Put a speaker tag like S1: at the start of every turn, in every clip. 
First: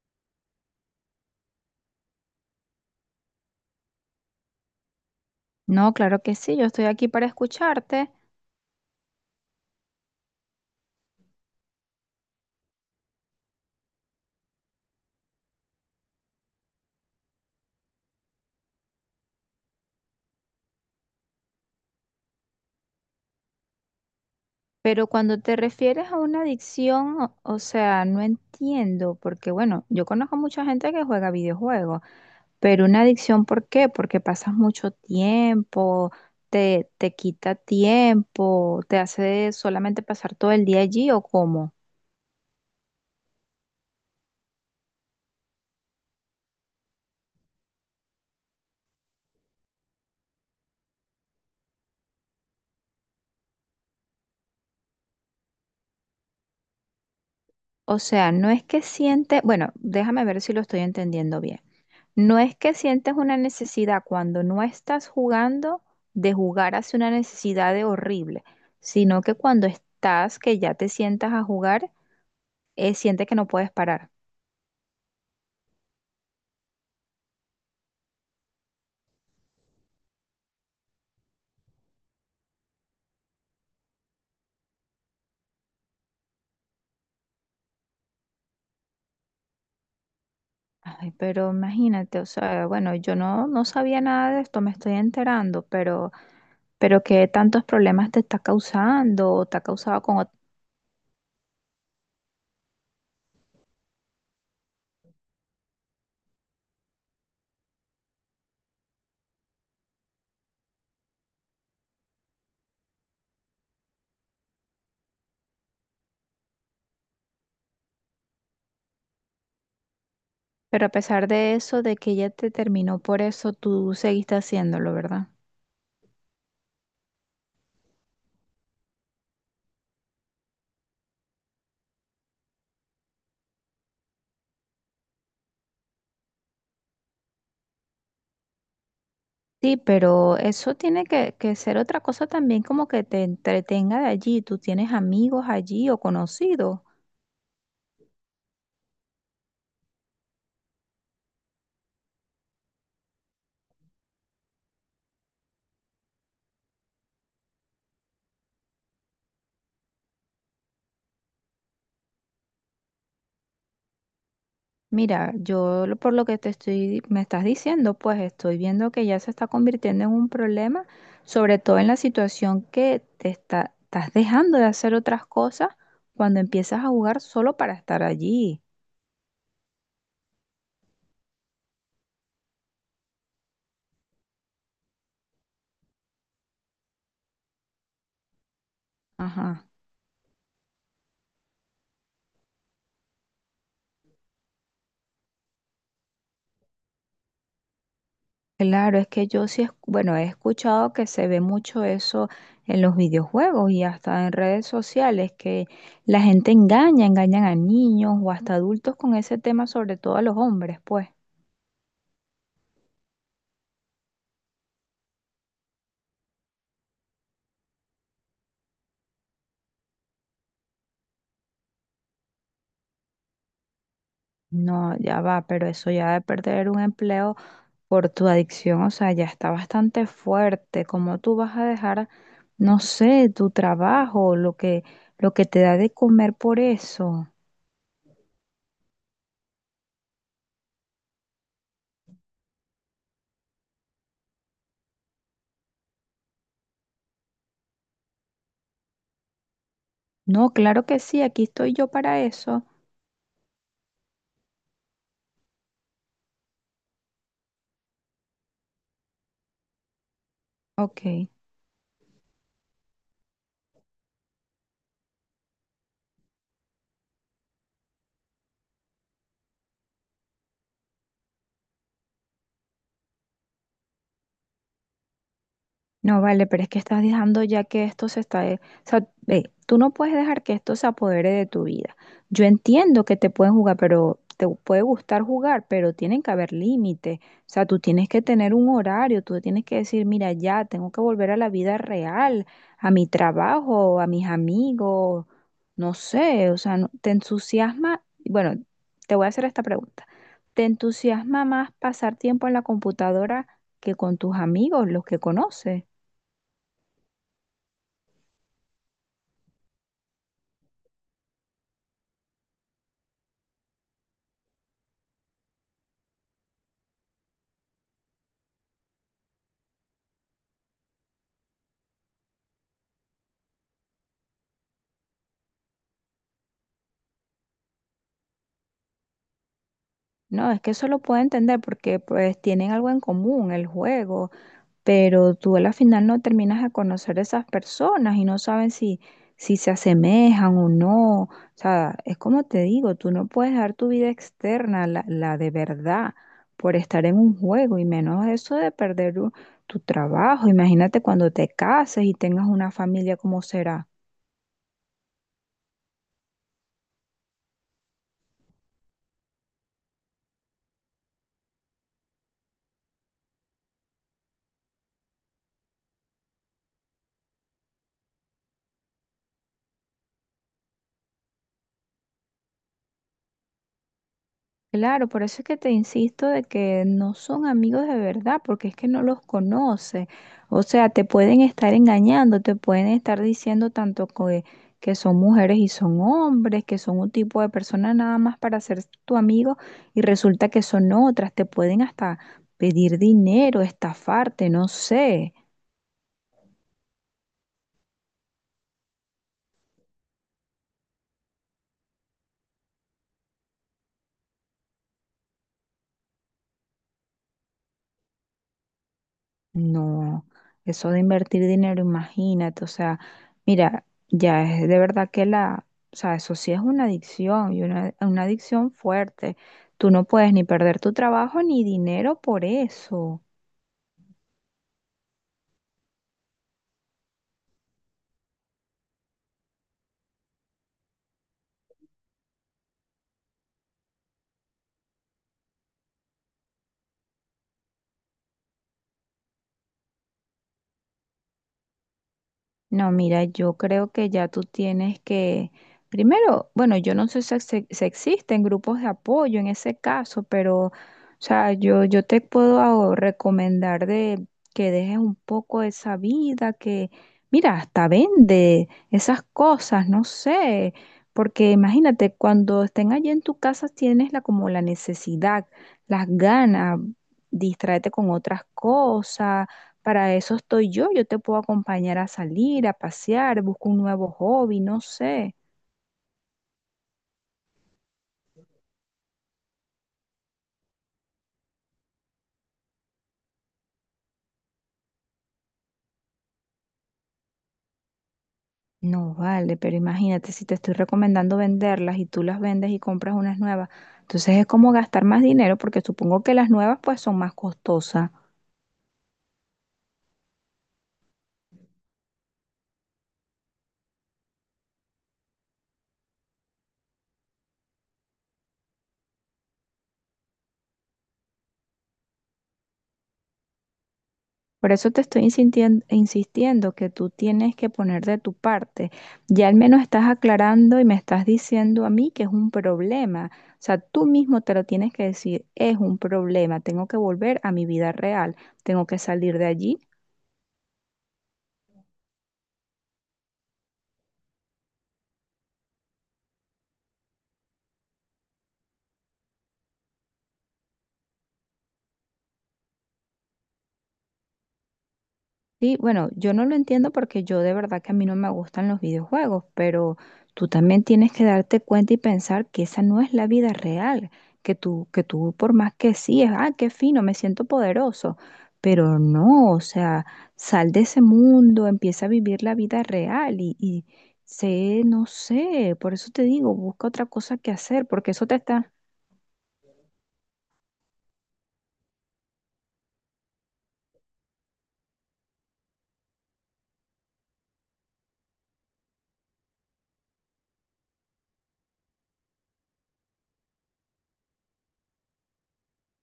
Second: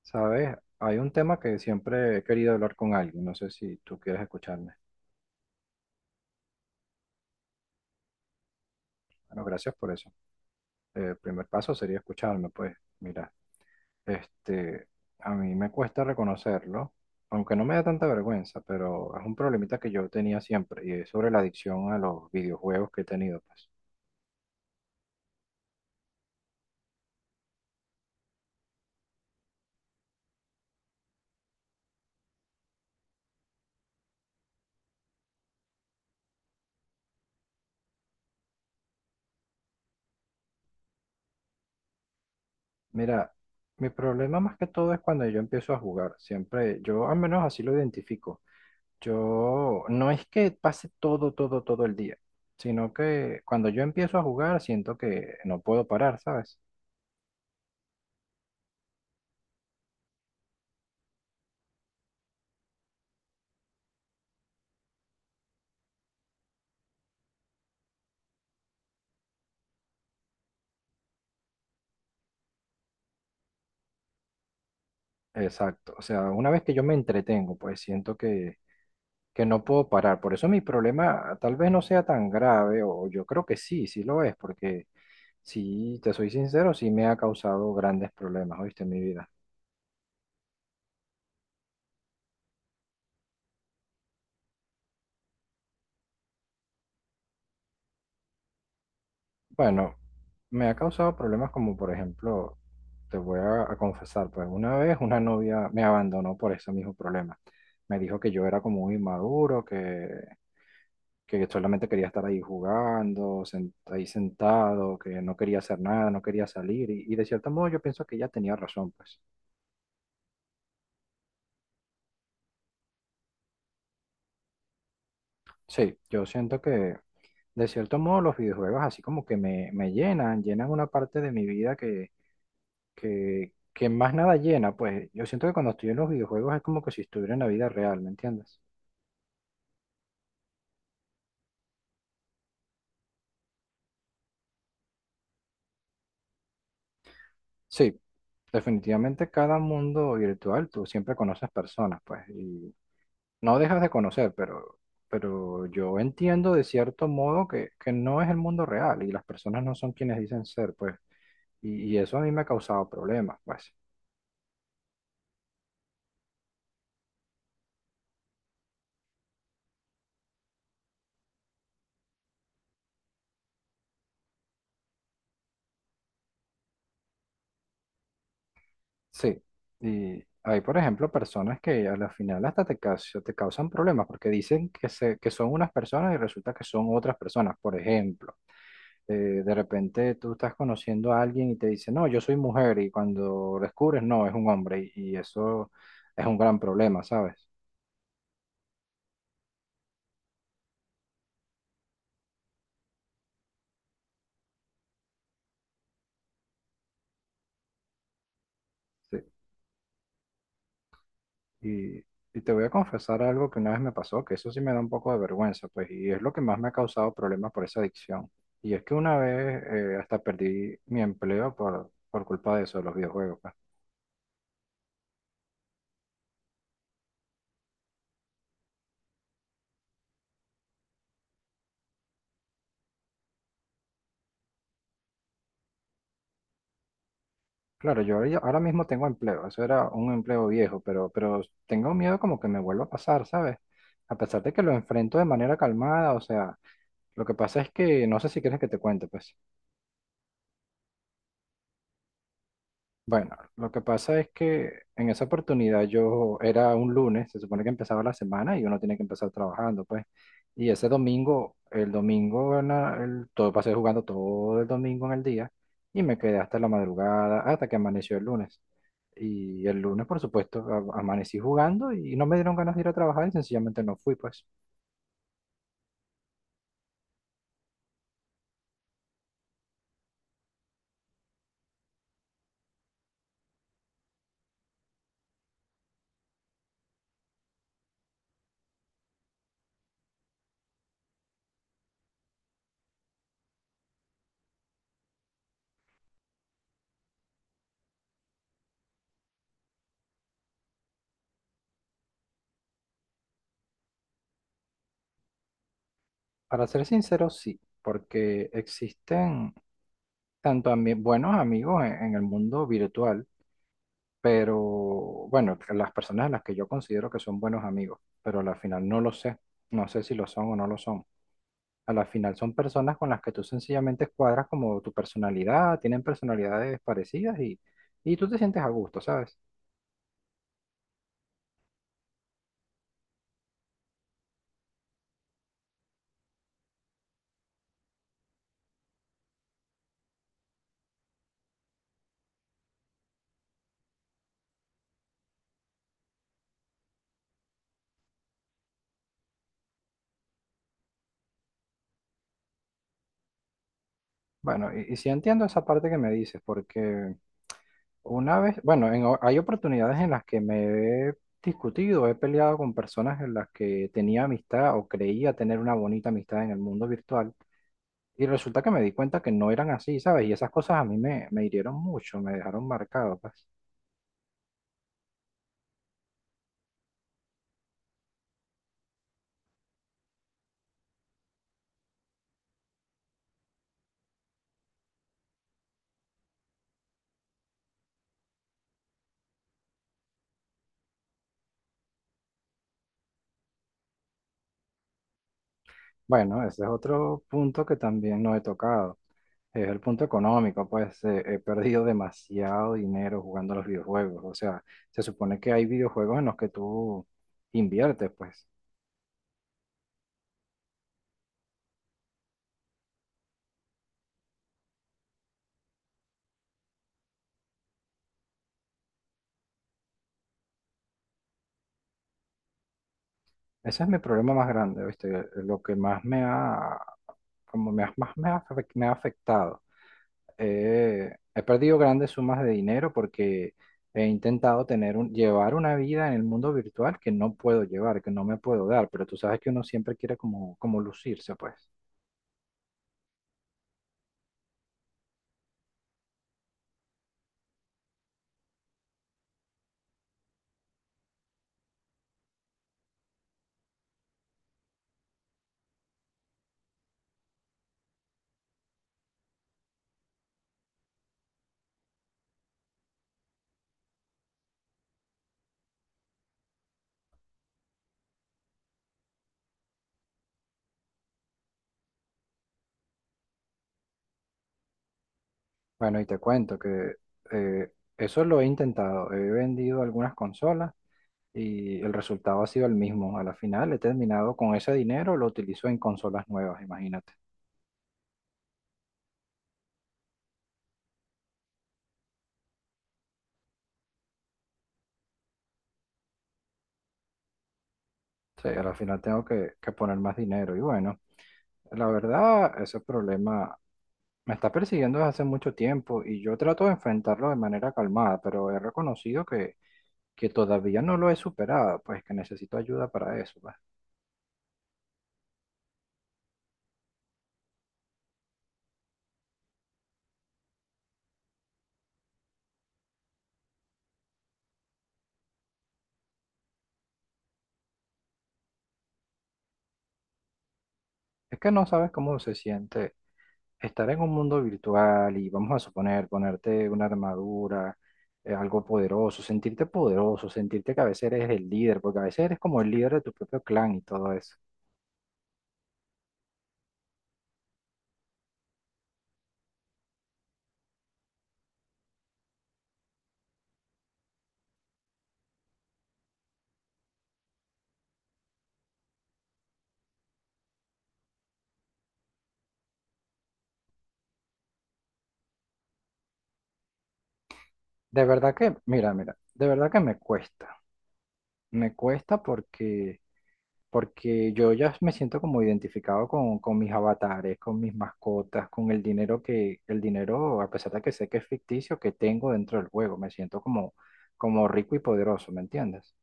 S1: Sabes, hay un tema que siempre he querido hablar con alguien, no sé si tú quieres escucharme.
S2: No, claro que sí, yo estoy aquí para escucharte,
S1: Bueno, gracias por eso. El primer paso sería escucharme, pues mira, este, a mí me cuesta reconocerlo, aunque no me da tanta vergüenza, pero es un problemita que yo tenía siempre y es sobre la adicción a los videojuegos que he tenido, pues.
S2: pero cuando te refieres a una adicción, o sea, no entiendo, porque bueno, yo conozco mucha gente que juega videojuegos, pero una adicción, ¿por qué? Porque pasas mucho tiempo, te quita tiempo, te hace solamente pasar todo el día allí o cómo.
S1: Mira, mi problema más que todo es cuando yo empiezo a jugar, siempre, yo al menos así lo identifico. Yo no es que pase todo el día, sino que cuando yo empiezo a jugar siento que no puedo parar, ¿sabes?
S2: O sea, no es que siente, bueno, déjame ver si lo estoy entendiendo bien. No es que sientes una necesidad cuando no estás jugando de jugar hacia una necesidad de horrible, sino que cuando estás, que ya te sientas a jugar, sientes que no puedes parar.
S1: Exacto. O sea, una vez que yo me entretengo, pues que no puedo parar. Por eso mi problema tal vez no sea tan grave, o yo creo que sí, sí lo es, porque si te soy sincero, sí me ha causado grandes problemas, ¿oíste? En mi vida.
S2: Ay, pero imagínate, o sea, bueno, yo no sabía nada de esto, me estoy enterando, pero qué tantos problemas te está causando o te ha
S1: Bueno,
S2: causado
S1: me ha causado problemas como por ejemplo, te voy a confesar, pues una vez una novia me abandonó por ese mismo problema. Me dijo que yo era como un inmaduro, que solamente quería estar ahí jugando, ahí sentado, que no quería hacer nada, no quería salir. Y de cierto modo yo pienso que ella tenía razón, pues.
S2: Pero a pesar de eso, de que ella te terminó por eso, tú seguiste haciéndolo, ¿verdad?
S1: Sí, yo siento que de cierto modo los videojuegos así como que me llenan, llenan una parte de mi vida que más nada llena, pues yo siento que cuando estoy en los videojuegos es como que si estuviera en la vida real, ¿me entiendes?
S2: Sí, pero eso tiene que ser otra cosa también como que te entretenga de allí. Tú tienes amigos allí o conocidos.
S1: Sí, definitivamente cada mundo virtual tú siempre conoces personas, pues, y no dejas de conocer, pero yo entiendo de cierto modo que no es el mundo real y las personas no son quienes dicen ser, pues, y eso a mí me ha causado problemas, pues.
S2: Mira, por lo que te estoy, me estás diciendo, pues estoy viendo que ya se está convirtiendo en un problema, sobre todo en la situación que estás dejando de hacer otras cosas cuando empiezas a jugar solo para estar allí.
S1: Sí, y hay, por ejemplo, personas que a la final hasta te causan problemas porque dicen que, se, que son unas personas y resulta que son otras personas. Por ejemplo, eh, de
S2: Ajá.
S1: repente tú estás conociendo a alguien y te dice, no, yo soy mujer y cuando descubres, no, es un hombre y eso es un gran problema, ¿sabes?
S2: Claro, es que bueno, he escuchado que se ve mucho eso en los videojuegos y hasta en redes sociales, que engañan a niños o hasta adultos con
S1: Sí.
S2: ese tema, sobre todo a los hombres, pues.
S1: Y, y te voy a confesar algo que una vez me pasó, que eso sí me da un poco de vergüenza, pues, y es lo que más me ha causado problemas por esa adicción. Y es que una vez hasta perdí mi empleo por culpa de eso, de los videojuegos, pues.
S2: No, ya va, pero eso ya de perder un empleo por tu adicción, o sea, ya está bastante fuerte. ¿Cómo tú vas a dejar, no sé, tu trabajo, lo que te da de comer por eso?
S1: Claro, yo ahora mismo tengo empleo, eso era un empleo viejo, pero tengo miedo como que me vuelva a pasar, ¿sabes? A pesar de que lo enfrento de manera calmada, o sea, lo que pasa es que no sé si quieres que te cuente, pues.
S2: No, claro que sí, aquí estoy yo para eso.
S1: Bueno, lo que pasa es que en esa oportunidad yo era un lunes, se supone que empezaba la semana y uno tiene que empezar trabajando, pues. Y ese
S2: Ok.
S1: domingo, el domingo, en la- el- todo pasé jugando todo el domingo en el día y me quedé hasta la madrugada, hasta que amaneció el lunes. Y el lunes, por supuesto, amanecí jugando y no me dieron ganas de ir a trabajar y sencillamente no fui, pues.
S2: No, vale, pero es que estás dejando ya que esto se está... de- o sea, ve, tú no puedes dejar que esto se apodere de tu vida. Yo entiendo que te pueden jugar, pero te puede gustar jugar, pero tienen que haber límites. O sea, tú tienes que tener un horario, tú tienes que decir, mira, ya tengo que volver a la vida real, a mi trabajo, a mis amigos, no sé, o sea, te entusiasma, bueno, te voy a hacer esta pregunta. ¿Te entusiasma más pasar tiempo en la computadora que con tus amigos, los que conoces?
S1: Para ser sincero, sí, porque existen tanto buenos amigos en el mundo virtual, pero bueno, las personas a las que yo considero que son buenos amigos, pero a la final no lo sé, no sé si lo son o no lo son. A la final son personas con las que tú sencillamente cuadras como tu personalidad, tienen personalidades parecidas y tú te sientes a gusto, ¿sabes?
S2: No, es que eso lo puedo entender porque pues tienen algo en común, el juego, pero tú a la final no terminas de conocer a esas personas y no saben si, si se asemejan o no. O sea, es como te digo, tú no puedes dar tu vida externa, la de verdad, por estar en un juego y menos eso de tu trabajo. Imagínate cuando te cases y tengas una familia, ¿cómo será?
S1: Bueno, y sí entiendo esa parte que me dices, porque una vez, bueno, hay oportunidades en las que me he discutido, he peleado con personas en las que tenía amistad o creía tener una bonita amistad en el mundo virtual. Y resulta que me di cuenta que no eran así, ¿sabes? Y esas cosas a mí me hirieron mucho, me dejaron marcado, pues.
S2: Claro, por eso es que te insisto de que no son amigos de verdad, porque es que no los conoces. O sea, te pueden estar engañando, te pueden estar diciendo tanto que son mujeres y son hombres, que son un tipo de persona nada más para ser tu amigo y resulta que son otras. Te pueden hasta pedir dinero, estafarte, no sé.
S1: Bueno, ese es otro punto que también no he tocado. Es el punto económico, pues he perdido demasiado dinero jugando a los videojuegos. O sea, se supone que hay videojuegos en los que tú inviertes, pues.
S2: No, eso de invertir dinero, imagínate, o sea, mira, ya es de verdad que la, o sea, eso sí es una adicción y una adicción fuerte. Tú no puedes ni perder tu trabajo ni dinero por eso.
S1: Ese es mi problema más grande, ¿viste? Lo que más me ha, como me ha- más me ha, afec- me ha afectado. He perdido grandes sumas de dinero porque he intentado llevar una vida en el mundo virtual que no puedo llevar, que no me puedo dar, pero tú sabes que uno siempre quiere como lucirse, pues.
S2: No, mira, yo creo que ya tú tienes que, primero, bueno, yo no sé si existen grupos de apoyo en ese caso, pero, o sea, yo te puedo ah, recomendar de que dejes un poco esa vida, que, mira, hasta vende esas cosas, no sé, porque imagínate, cuando estén allí en tu casa tienes la, como la necesidad, las ganas, distraerte con otras cosas para eso estoy yo, yo te puedo acompañar a salir, a pasear, busco un nuevo hobby, no sé.
S1: Bueno, y te cuento que eh, eso lo he intentado. He vendido algunas consolas y el resultado ha sido el mismo. A la final he terminado con ese dinero, lo utilizo en consolas nuevas, imagínate.
S2: No vale, pero imagínate si te estoy recomendando venderlas y tú las vendes y compras unas nuevas, entonces es como gastar más dinero porque supongo que las nuevas pues son más costosas.
S1: Sí, al final que poner más dinero. Y bueno, la verdad, ese problema me está persiguiendo desde hace mucho tiempo y yo trato de enfrentarlo de manera calmada, pero he reconocido que todavía no lo he superado, pues que necesito ayuda para eso.
S2: Por eso te estoy insistiendo que tú tienes que poner de tu parte. Ya al menos estás aclarando y me estás diciendo a mí que es un problema. O sea, tú mismo te lo tienes que decir, es un problema, tengo que volver a mi vida real, tengo que salir de allí.
S1: Es que no sabes cómo se siente estar en un mundo virtual y vamos a suponer ponerte una armadura, algo poderoso, sentirte que a veces eres el líder, porque a veces eres como el líder de tu propio clan y todo eso.
S2: Sí, bueno, yo no lo entiendo porque yo de verdad que a mí no me gustan los videojuegos, pero tú también tienes que darte cuenta y pensar que esa no es la vida real, que tú por más que sí, es, ah, qué fino, me siento poderoso, pero no, o sea, sal de ese mundo, empieza a vivir la vida real y sé, no sé, por eso te digo, busca otra cosa que hacer,
S1: De
S2: porque eso
S1: verdad
S2: te
S1: que,
S2: está...
S1: mira, mira, de verdad que me cuesta. Me cuesta porque yo ya me siento como identificado con mis avatares, con mis mascotas, con el dinero el dinero, a pesar de que sé que es ficticio, que tengo dentro del juego. Me siento como rico y poderoso, ¿me entiendes?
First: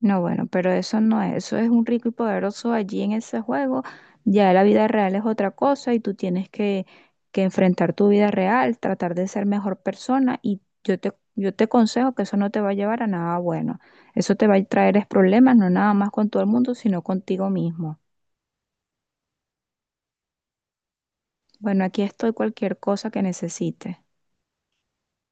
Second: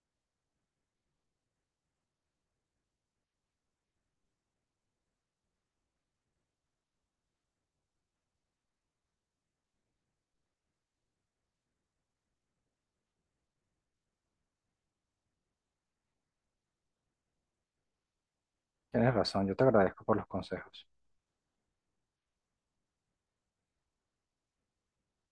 S2: No, bueno, pero eso no es, eso es un rico y poderoso allí en ese juego. Ya la vida real es otra cosa y tú tienes que enfrentar tu vida real, tratar de ser mejor persona y yo te aconsejo que eso no te va a llevar a nada bueno. Eso te va a traer es problemas, no nada más con todo el mundo, sino contigo mismo.
S1: Tienes razón, yo te agradezco por los consejos.
S2: Bueno, aquí estoy cualquier cosa que necesites.